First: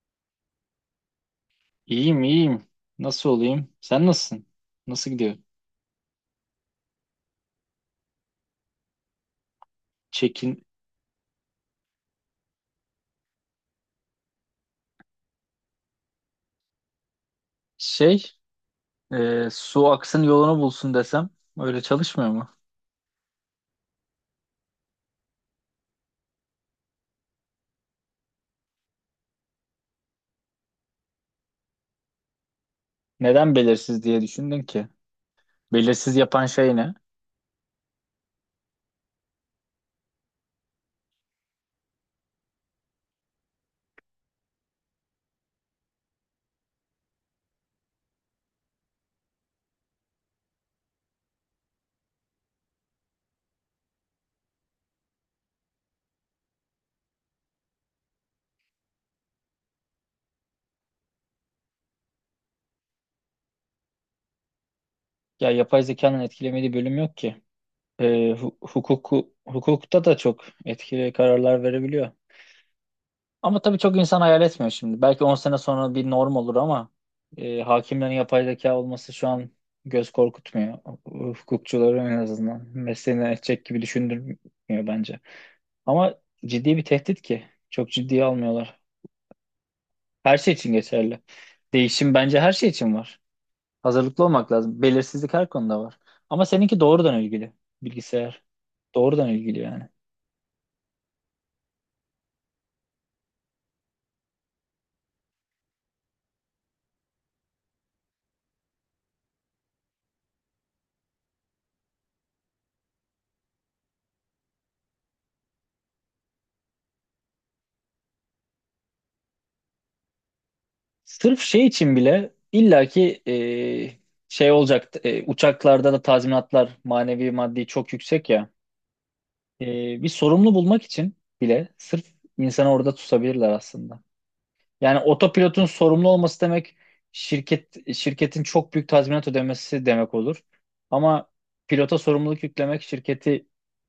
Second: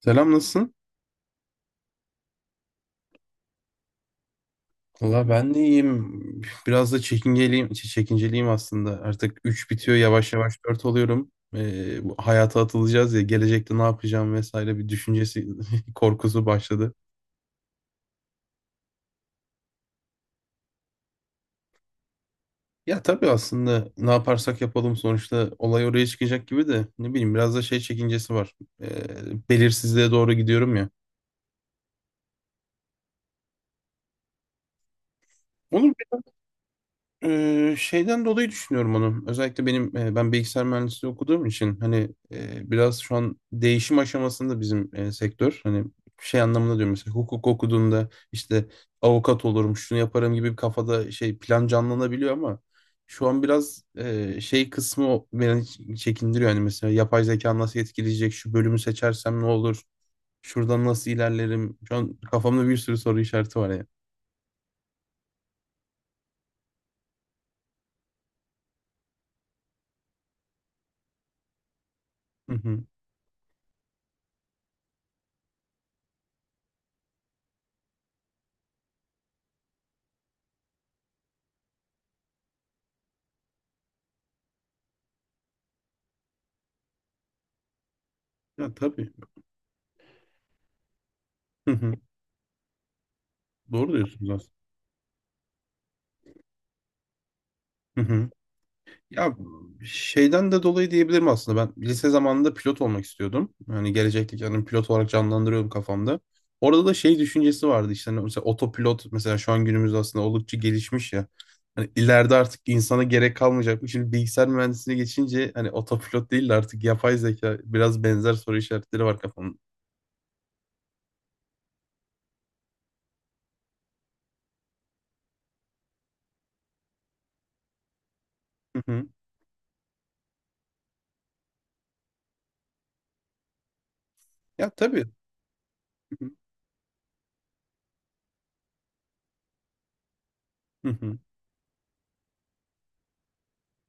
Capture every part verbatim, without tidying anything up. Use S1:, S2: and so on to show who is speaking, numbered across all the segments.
S1: Selam, nasılsın?
S2: İyiyim iyiyim. Nasıl olayım? Sen nasılsın? Nasıl
S1: Valla
S2: gidiyor?
S1: ben de iyiyim. Biraz da çekinceliyim, çe- çekinceliyim aslında. Artık üç bitiyor, yavaş yavaş
S2: Çekin
S1: dört oluyorum. Ee, bu hayata atılacağız ya, gelecekte ne yapacağım vesaire bir düşüncesi korkusu başladı.
S2: şey e, Su aksın yolunu bulsun desem öyle çalışmıyor mu?
S1: Ya tabii, aslında ne yaparsak yapalım sonuçta olay oraya çıkacak gibi de, ne bileyim, biraz da şey çekincesi var. Ee, Belirsizliğe doğru gidiyorum ya.
S2: Neden belirsiz diye düşündün ki?
S1: Olur.
S2: Belirsiz yapan şey ne?
S1: Ee, şeyden dolayı düşünüyorum onu. Özellikle benim e, ben bilgisayar mühendisliği okuduğum için hani e, biraz şu an değişim aşamasında bizim e, sektör. Hani şey anlamında diyorum, mesela hukuk okuduğunda işte avukat olurum, şunu yaparım gibi bir kafada şey plan canlanabiliyor, ama şu an biraz e, şey kısmı beni çekindiriyor. Hani mesela yapay zeka nasıl etkileyecek, şu bölümü seçersem ne olur, şuradan nasıl ilerlerim. Şu an kafamda bir sürü soru işareti var ya.
S2: Ya yapay zekanın etkilemediği bölüm yok ki. E, hu- hukuku, Hukukta da çok etkili kararlar verebiliyor.
S1: Hı hı.
S2: Ama tabii çok insan hayal etmiyor şimdi. Belki on sene sonra bir norm olur ama e, hakimlerin yapay zeka olması şu an göz korkutmuyor. Hukukçuları en azından mesleğini edecek gibi düşündürmüyor bence. Ama ciddi bir tehdit ki. Çok ciddiye
S1: Ya
S2: almıyorlar.
S1: tabii.
S2: Her şey için geçerli.
S1: Hı hı.
S2: Değişim bence her şey için var.
S1: Doğru
S2: Hazırlıklı
S1: diyorsunuz
S2: olmak
S1: aslında.
S2: lazım. Belirsizlik her konuda var. Ama seninki doğrudan ilgili.
S1: Hı hı.
S2: Bilgisayar. Doğrudan
S1: Ya
S2: ilgili yani.
S1: şeyden de dolayı diyebilirim, aslında ben lise zamanında pilot olmak istiyordum. Hani gelecekte kendimi pilot olarak canlandırıyordum kafamda. Orada da şey düşüncesi vardı işte, hani mesela otopilot, mesela şu an günümüzde aslında oldukça gelişmiş ya. Hani ileride artık insana gerek kalmayacak. mı Şimdi bilgisayar mühendisliğine geçince hani otopilot değil de artık yapay zeka, biraz benzer soru işaretleri var kafamda.
S2: Sırf şey için bile illaki e, şey olacak e, uçaklarda da tazminatlar manevi maddi çok yüksek ya.
S1: Hı hı.
S2: E, Bir sorumlu bulmak için bile sırf insanı orada tutabilirler aslında.
S1: Ya
S2: Yani
S1: tabii.
S2: otopilotun sorumlu
S1: Hı hı.
S2: olması demek şirket şirketin çok büyük tazminat ödemesi demek olur.
S1: Hı hı.
S2: Ama pilota sorumluluk yüklemek şirketi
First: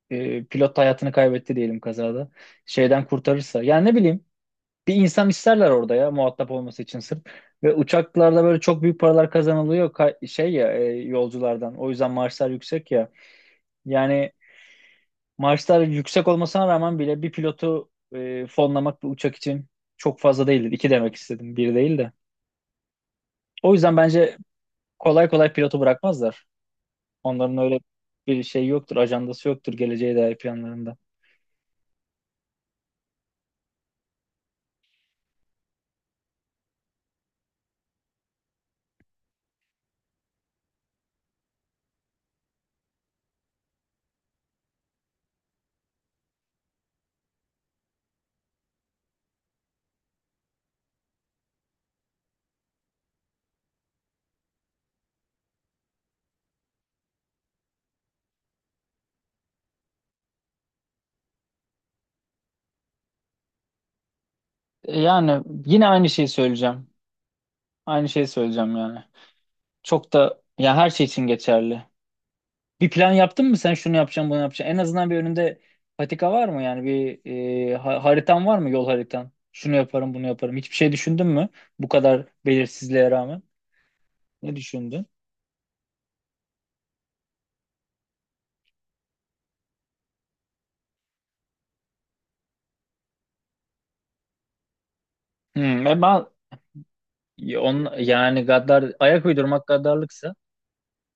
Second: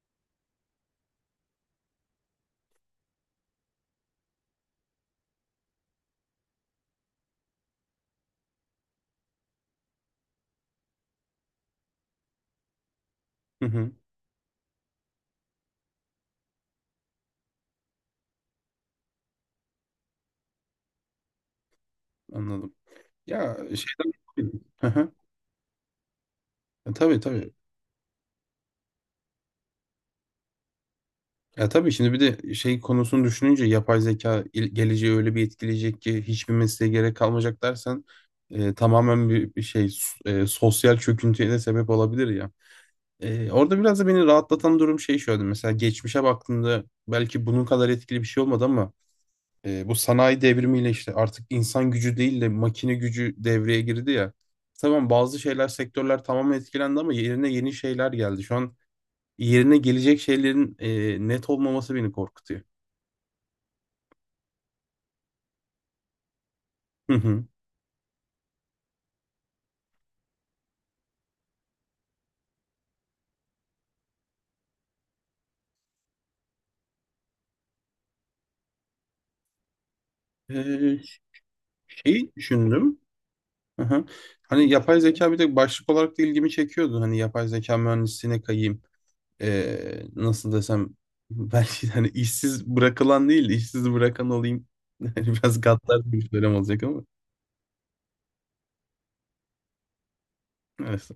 S2: e, pilot hayatını kaybetti diyelim kazada şeyden kurtarırsa. Yani ne bileyim bir insan isterler orada ya muhatap olması için sırf. Ve uçaklarda böyle çok büyük paralar kazanılıyor ka- şey ya e, yolculardan. O yüzden maaşlar yüksek ya.
S1: Hı hı.
S2: Yani maaşlar yüksek olmasına rağmen bile bir pilotu e, fonlamak bir uçak için çok fazla değildir. İki demek istedim, bir değil de.
S1: Anladım. Ya
S2: O yüzden
S1: şeyden...
S2: bence
S1: Hı hı.
S2: kolay kolay pilotu bırakmazlar.
S1: Ya, Tabii tabii.
S2: Onların öyle bir şey yoktur, ajandası yoktur geleceğe dair planlarında.
S1: Ya tabii, şimdi bir de şey konusunu düşününce, yapay zeka il- geleceği öyle bir etkileyecek ki hiçbir mesleğe gerek kalmayacak dersen, e, tamamen bir, bir şey s- e, sosyal çöküntüye de sebep olabilir ya. E, orada biraz da beni rahatlatan durum şey şöyle, mesela geçmişe baktığında belki bunun kadar etkili bir şey olmadı, ama e, bu sanayi devrimiyle işte artık insan gücü değil de makine gücü devreye girdi ya. İşte Tamam, bazı şeyler, sektörler tamamen etkilendi ama yerine yeni şeyler geldi. Şu an yerine gelecek şeylerin e, net olmaması beni korkutuyor.
S2: Yani yine aynı şeyi söyleyeceğim.
S1: Hı hı.
S2: Aynı şeyi söyleyeceğim yani. Çok da ya her şey için geçerli. Bir plan yaptın mı sen şunu yapacağım bunu yapacağım. En azından bir önünde patika var mı yani bir e, ha- haritan var mı yol haritan? Şunu yaparım bunu yaparım. Hiçbir şey
S1: Ee,
S2: düşündün mü? Bu kadar
S1: Şeyi düşündüm.
S2: belirsizliğe rağmen.
S1: Hı hı.
S2: Ne
S1: Hani yapay
S2: düşündün?
S1: zeka bir de başlık olarak da ilgimi çekiyordu. Hani yapay zeka mühendisliğine kayayım. Ee, nasıl desem belki de hani işsiz bırakılan değil de işsiz bırakan olayım. Yani biraz
S2: Hmm, e
S1: gaddar
S2: ben
S1: bir söylem olacak ama.
S2: ya on, yani gaddar ayak uydurmak gaddarlıksa
S1: Neyse.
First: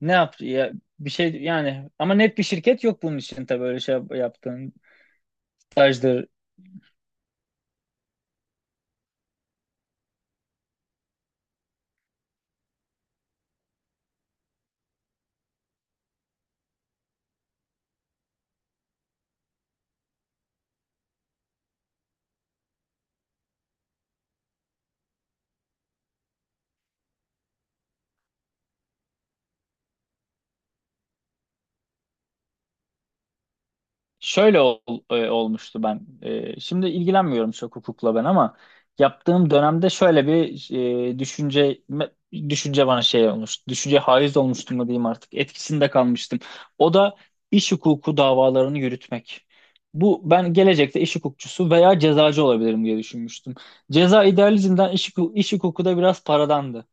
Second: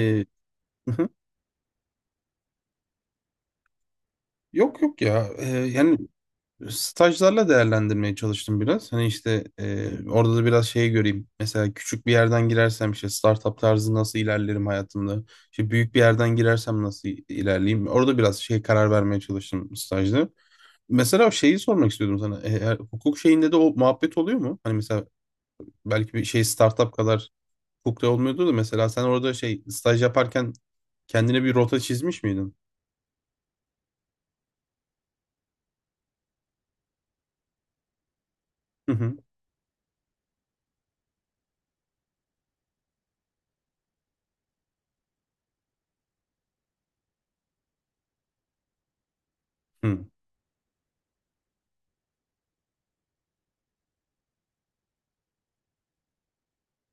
S2: ne yap ya
S1: hı hı.
S2: bir şey yani ama net bir şirket yok bunun için tabii öyle şey yap- yaptığın
S1: yok yok ya. Ee, yani,
S2: stajdır.
S1: stajlarla değerlendirmeye çalıştım biraz. Hani işte e, orada da biraz şeyi göreyim. Mesela küçük bir yerden girersem işte startup tarzı nasıl ilerlerim hayatımda? İşte büyük bir yerden girersem nasıl ilerleyeyim? Orada biraz şey karar vermeye çalıştım stajda. Mesela o şeyi sormak istiyordum sana. E, her- hukuk şeyinde de o muhabbet oluyor mu? Hani mesela belki bir şey startup kadar hukukta olmuyordu da, mesela sen orada şey staj yaparken kendine bir rota çizmiş miydin?
S2: Şöyle ol- e, olmuştu ben. E, şimdi ilgilenmiyorum çok hukukla ben ama
S1: Hı hı,
S2: yaptığım dönemde şöyle bir e, düşünce düşünce bana şey olmuş. Düşünce haiz olmuştu mu diyeyim artık. Etkisinde kalmıştım. O da iş hukuku davalarını yürütmek.
S1: hı
S2: Bu ben gelecekte iş hukukçusu veya cezacı olabilirim diye düşünmüştüm. Ceza idealizmden iş, huku- iş hukuku da biraz paradandı.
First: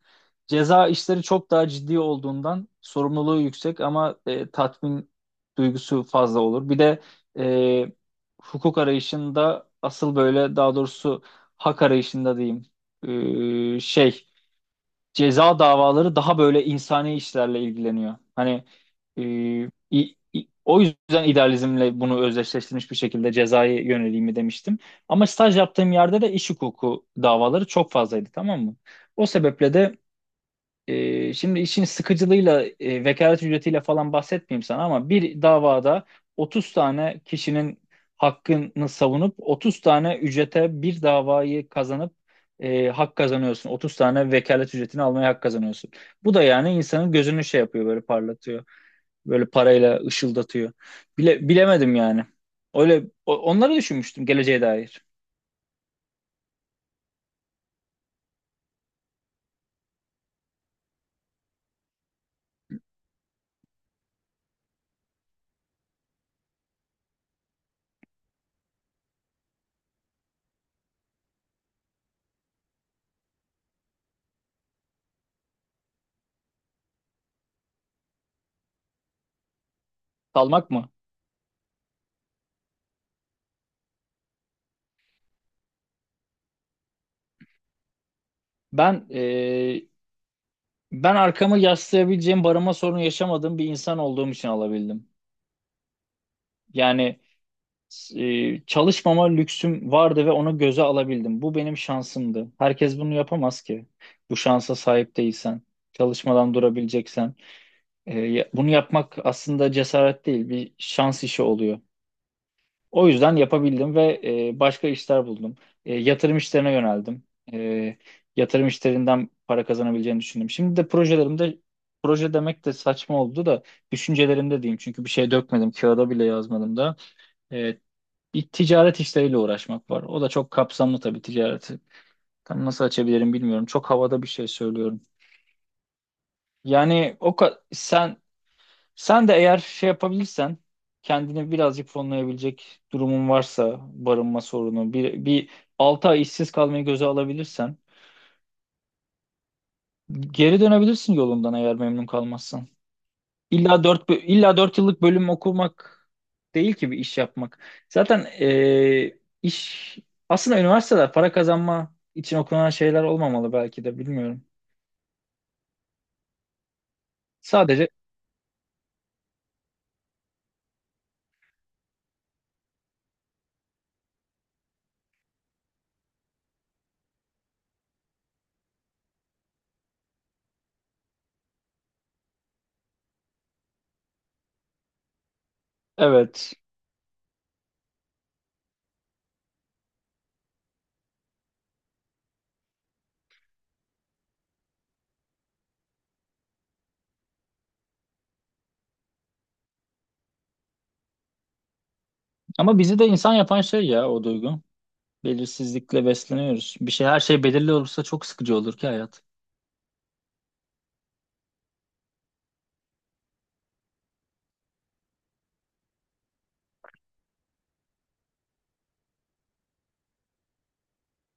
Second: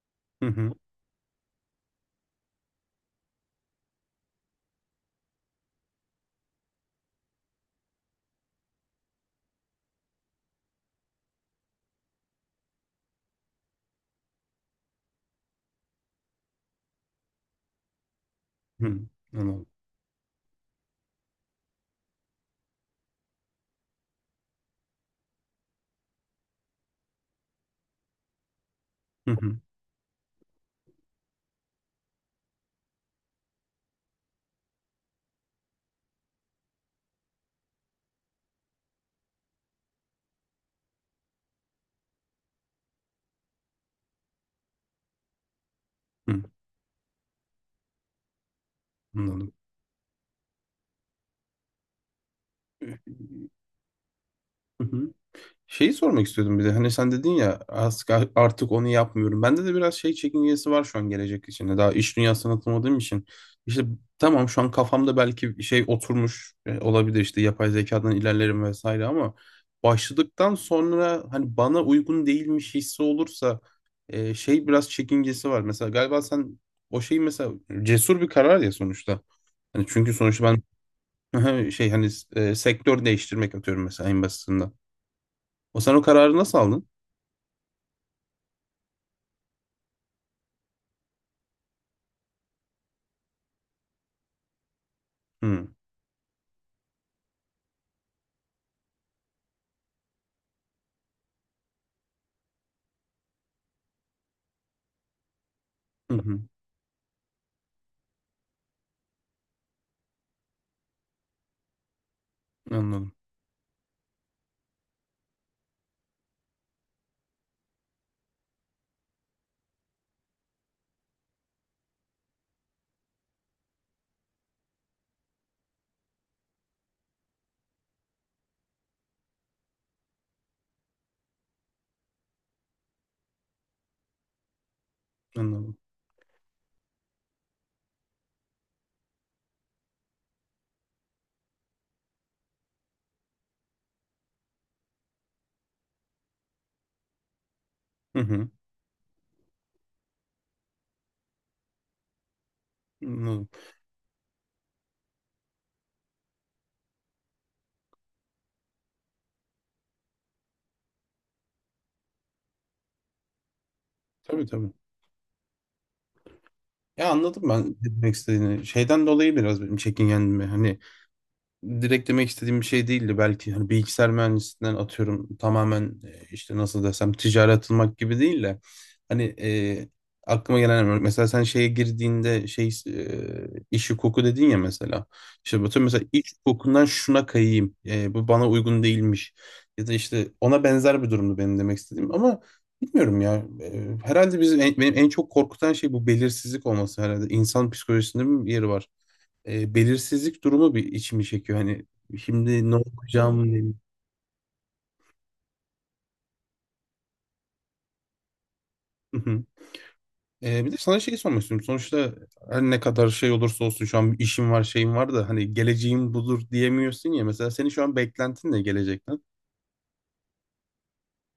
S1: hı, hı
S2: Ceza işleri çok daha ciddi olduğundan sorumluluğu yüksek ama e, tatmin duygusu fazla olur. Bir de e, hukuk arayışında asıl böyle daha doğrusu hak arayışında diyeyim e, şey ceza davaları daha böyle insani işlerle ilgileniyor. Hani
S1: hı.
S2: e,
S1: Anladım.
S2: i- i- o yüzden idealizmle bunu özdeşleştirmiş bir şekilde cezaya yöneleyim demiştim. Ama staj yaptığım yerde de iş hukuku davaları çok fazlaydı tamam mı? O
S1: Hı hı,
S2: sebeple de ee, şimdi işin sıkıcılığıyla, e, vekalet ücretiyle falan bahsetmeyeyim sana ama bir davada otuz tane kişinin hakkını savunup otuz tane ücrete bir davayı kazanıp e, hak kazanıyorsun. otuz tane vekalet ücretini almaya hak kazanıyorsun. Bu
S1: hı.
S2: da yani insanın gözünü şey yapıyor böyle parlatıyor. Böyle
S1: Anladım.
S2: parayla ışıldatıyor. Bile, bilemedim yani. Öyle o- onları düşünmüştüm geleceğe dair.
S1: Şeyi sormak istiyordum bir de. Hani sen dedin ya, artık, artık onu yapmıyorum. Bende de biraz şey çekingesi var şu an gelecek için. Hani Daha iş dünyasına atılmadığım için. İşte tamam, şu an kafamda belki şey oturmuş e, olabilir, işte yapay zekadan ilerlerim vesaire, ama başladıktan sonra hani bana uygun değilmiş hissi olursa e, şey biraz çekingesi var. Mesela galiba sen o şey, mesela cesur bir karar ya sonuçta. Hani çünkü sonuçta
S2: Salmak mı?
S1: ben şey, hani e, sektör değiştirmek, atıyorum mesela, en basitinden. O, sen o kararı nasıl aldın?
S2: Ben Ben arkamı yaslayabileceğim barınma sorunu yaşamadığım bir insan olduğum için alabildim.
S1: Hı.
S2: Yani e, çalışmama lüksüm vardı ve onu göze alabildim. Bu benim şansımdı. Herkes bunu yapamaz ki. Bu şansa sahip değilsen,
S1: Hı hı.
S2: çalışmadan durabileceksen. E, ya- bunu yapmak aslında cesaret değil, bir şans işi oluyor. O
S1: Anladım.
S2: yüzden yapabildim ve e, başka işler buldum. E, yatırım işlerine yöneldim. E, Yatırım işlerinden para kazanabileceğimi düşündüm. Şimdi de projelerimde proje demek de saçma oldu da düşüncelerimde diyeyim. Çünkü bir şey dökmedim, kağıda bile yazmadım da. E, Bir ticaret işleriyle uğraşmak var. O da çok kapsamlı tabii ticareti. Tam nasıl açabilirim bilmiyorum. Çok havada bir şey söylüyorum.
S1: Anladım.
S2: Yani o ka- sen sen de eğer şey yapabilirsen kendini birazcık fonlayabilecek durumun varsa barınma sorunu bir, bir altı ay işsiz kalmayı göze alabilirsen
S1: Hı hı.
S2: geri dönebilirsin yolundan eğer memnun kalmazsan.
S1: Anladım.
S2: İlla dört illa dört yıllık bölüm okumak değil ki bir iş yapmak. Zaten eee, iş aslında üniversiteler para kazanma için okunan şeyler olmamalı belki de bilmiyorum.
S1: Tabii tabii. Ya, anladım ben
S2: Sadece
S1: ne demek istediğini. Şeyden dolayı biraz benim çekingendim. Hani direkt demek istediğim bir şey değildi belki. Hani bilgisayar mühendisliğinden atıyorum tamamen e, işte, nasıl desem, ticarete atılmak gibi değil de, hani e, aklıma gelen örnek, mesela sen şeye girdiğinde şey e, iş hukuku dedin ya, mesela işte bütün, mesela iş
S2: evet,
S1: hukukundan şuna kayayım e, bu bana uygun değilmiş, ya da işte ona benzer bir durumdu benim demek istediğim. Ama bilmiyorum ya. E, Herhalde bizim en, benim en çok korkutan şey bu belirsizlik olması herhalde. İnsan psikolojisinde bir yeri var e, belirsizlik durumu bir içimi çekiyor. Hani şimdi ne
S2: ama bizi de insan
S1: okuyacağım, Hmm.
S2: yapan
S1: ne-
S2: şey ya o duygu. Belirsizlikle besleniyoruz. Bir şey Her şey belirli olursa çok sıkıcı olur ki
S1: Hı
S2: hayat.
S1: hı. E, bir de sana şey sormak istiyorum. Sonuçta her ne kadar şey olursa olsun, şu an işim var, şeyim var da, hani geleceğim budur diyemiyorsun ya. Mesela senin şu an beklentin ne gelecekten?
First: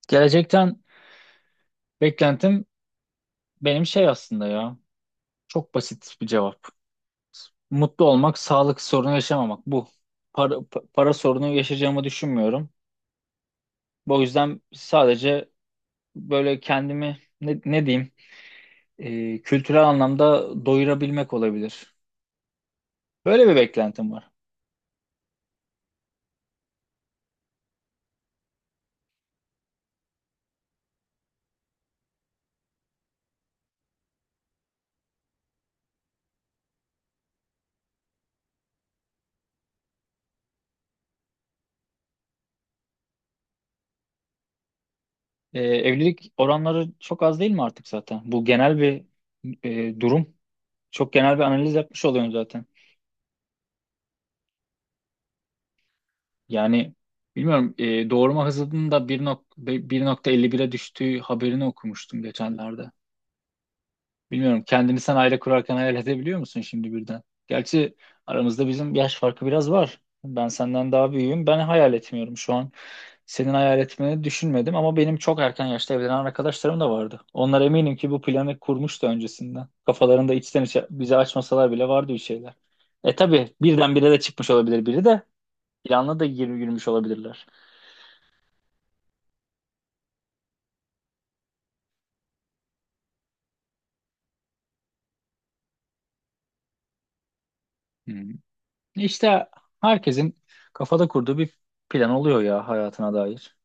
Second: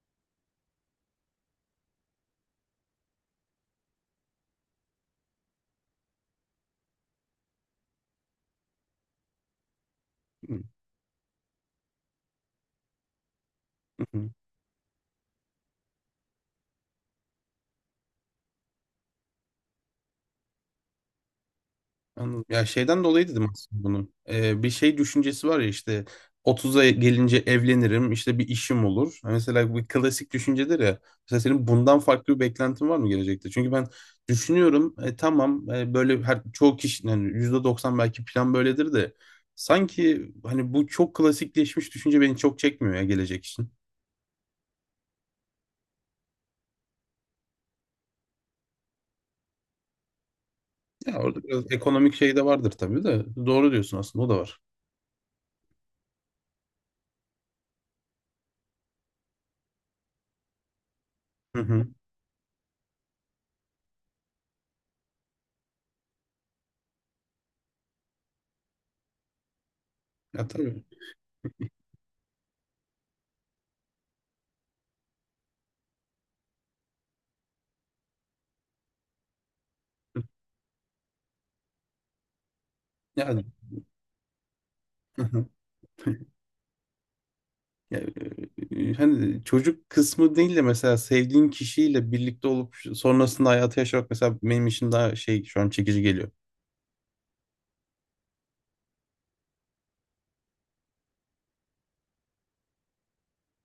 S2: Gelecekten beklentim benim şey aslında ya. Çok basit bir cevap. Mutlu olmak, sağlık sorunu yaşamamak bu. Para,
S1: Hı
S2: pa- para sorunu yaşayacağımı düşünmüyorum. Bu
S1: hı.
S2: yüzden sadece böyle kendimi ne, ne diyeyim e, kültürel anlamda doyurabilmek olabilir.
S1: Anladım. Ya şeyden dolayı dedim
S2: Böyle bir
S1: aslında bunu.
S2: beklentim var.
S1: Ee, bir şey düşüncesi var ya, işte otuz'a gelince evlenirim, işte bir işim olur. Ha, Mesela bu klasik düşüncedir ya. Mesela senin bundan farklı bir beklentin var mı gelecekte? Çünkü ben düşünüyorum, e, tamam, e, böyle her, çoğu kişi yani, yüzde doksan belki plan böyledir de, sanki hani bu çok klasikleşmiş düşünce beni çok çekmiyor ya gelecek için.
S2: E, evlilik oranları çok az değil mi artık zaten? Bu genel bir e, durum. Çok
S1: Ya
S2: genel
S1: orada
S2: bir
S1: biraz
S2: analiz yapmış
S1: ekonomik
S2: oluyorum
S1: şey de
S2: zaten.
S1: vardır tabii de, doğru diyorsun aslında, o da var.
S2: Yani bilmiyorum e, doğurma hızının da bir nokta elli bire düştüğü
S1: Hı
S2: haberini
S1: hı.
S2: okumuştum geçenlerde. Bilmiyorum kendini sen aile kurarken hayal edebiliyor musun şimdi birden? Gerçi aramızda bizim yaş farkı biraz var.
S1: Ya
S2: Ben
S1: tabii.
S2: senden daha büyüğüm. Ben hayal etmiyorum şu an. Senin hayal etmeni düşünmedim ama benim çok erken yaşta evlenen arkadaşlarım da vardı. Onlar eminim ki bu planı kurmuştu öncesinden. Kafalarında içten içe bize açmasalar bile vardı bir şeyler. E
S1: Yani.
S2: tabii birdenbire de çıkmış olabilir biri de planla da gir- yürümüş olabilirler.
S1: Ya, e, hani çocuk kısmı değil de, mesela sevdiğin kişiyle birlikte olup sonrasında hayatı yaşamak mesela benim için daha şey, şu an çekici geliyor.
S2: Hmm. İşte herkesin kafada kurduğu bir plan oluyor ya hayatına dair.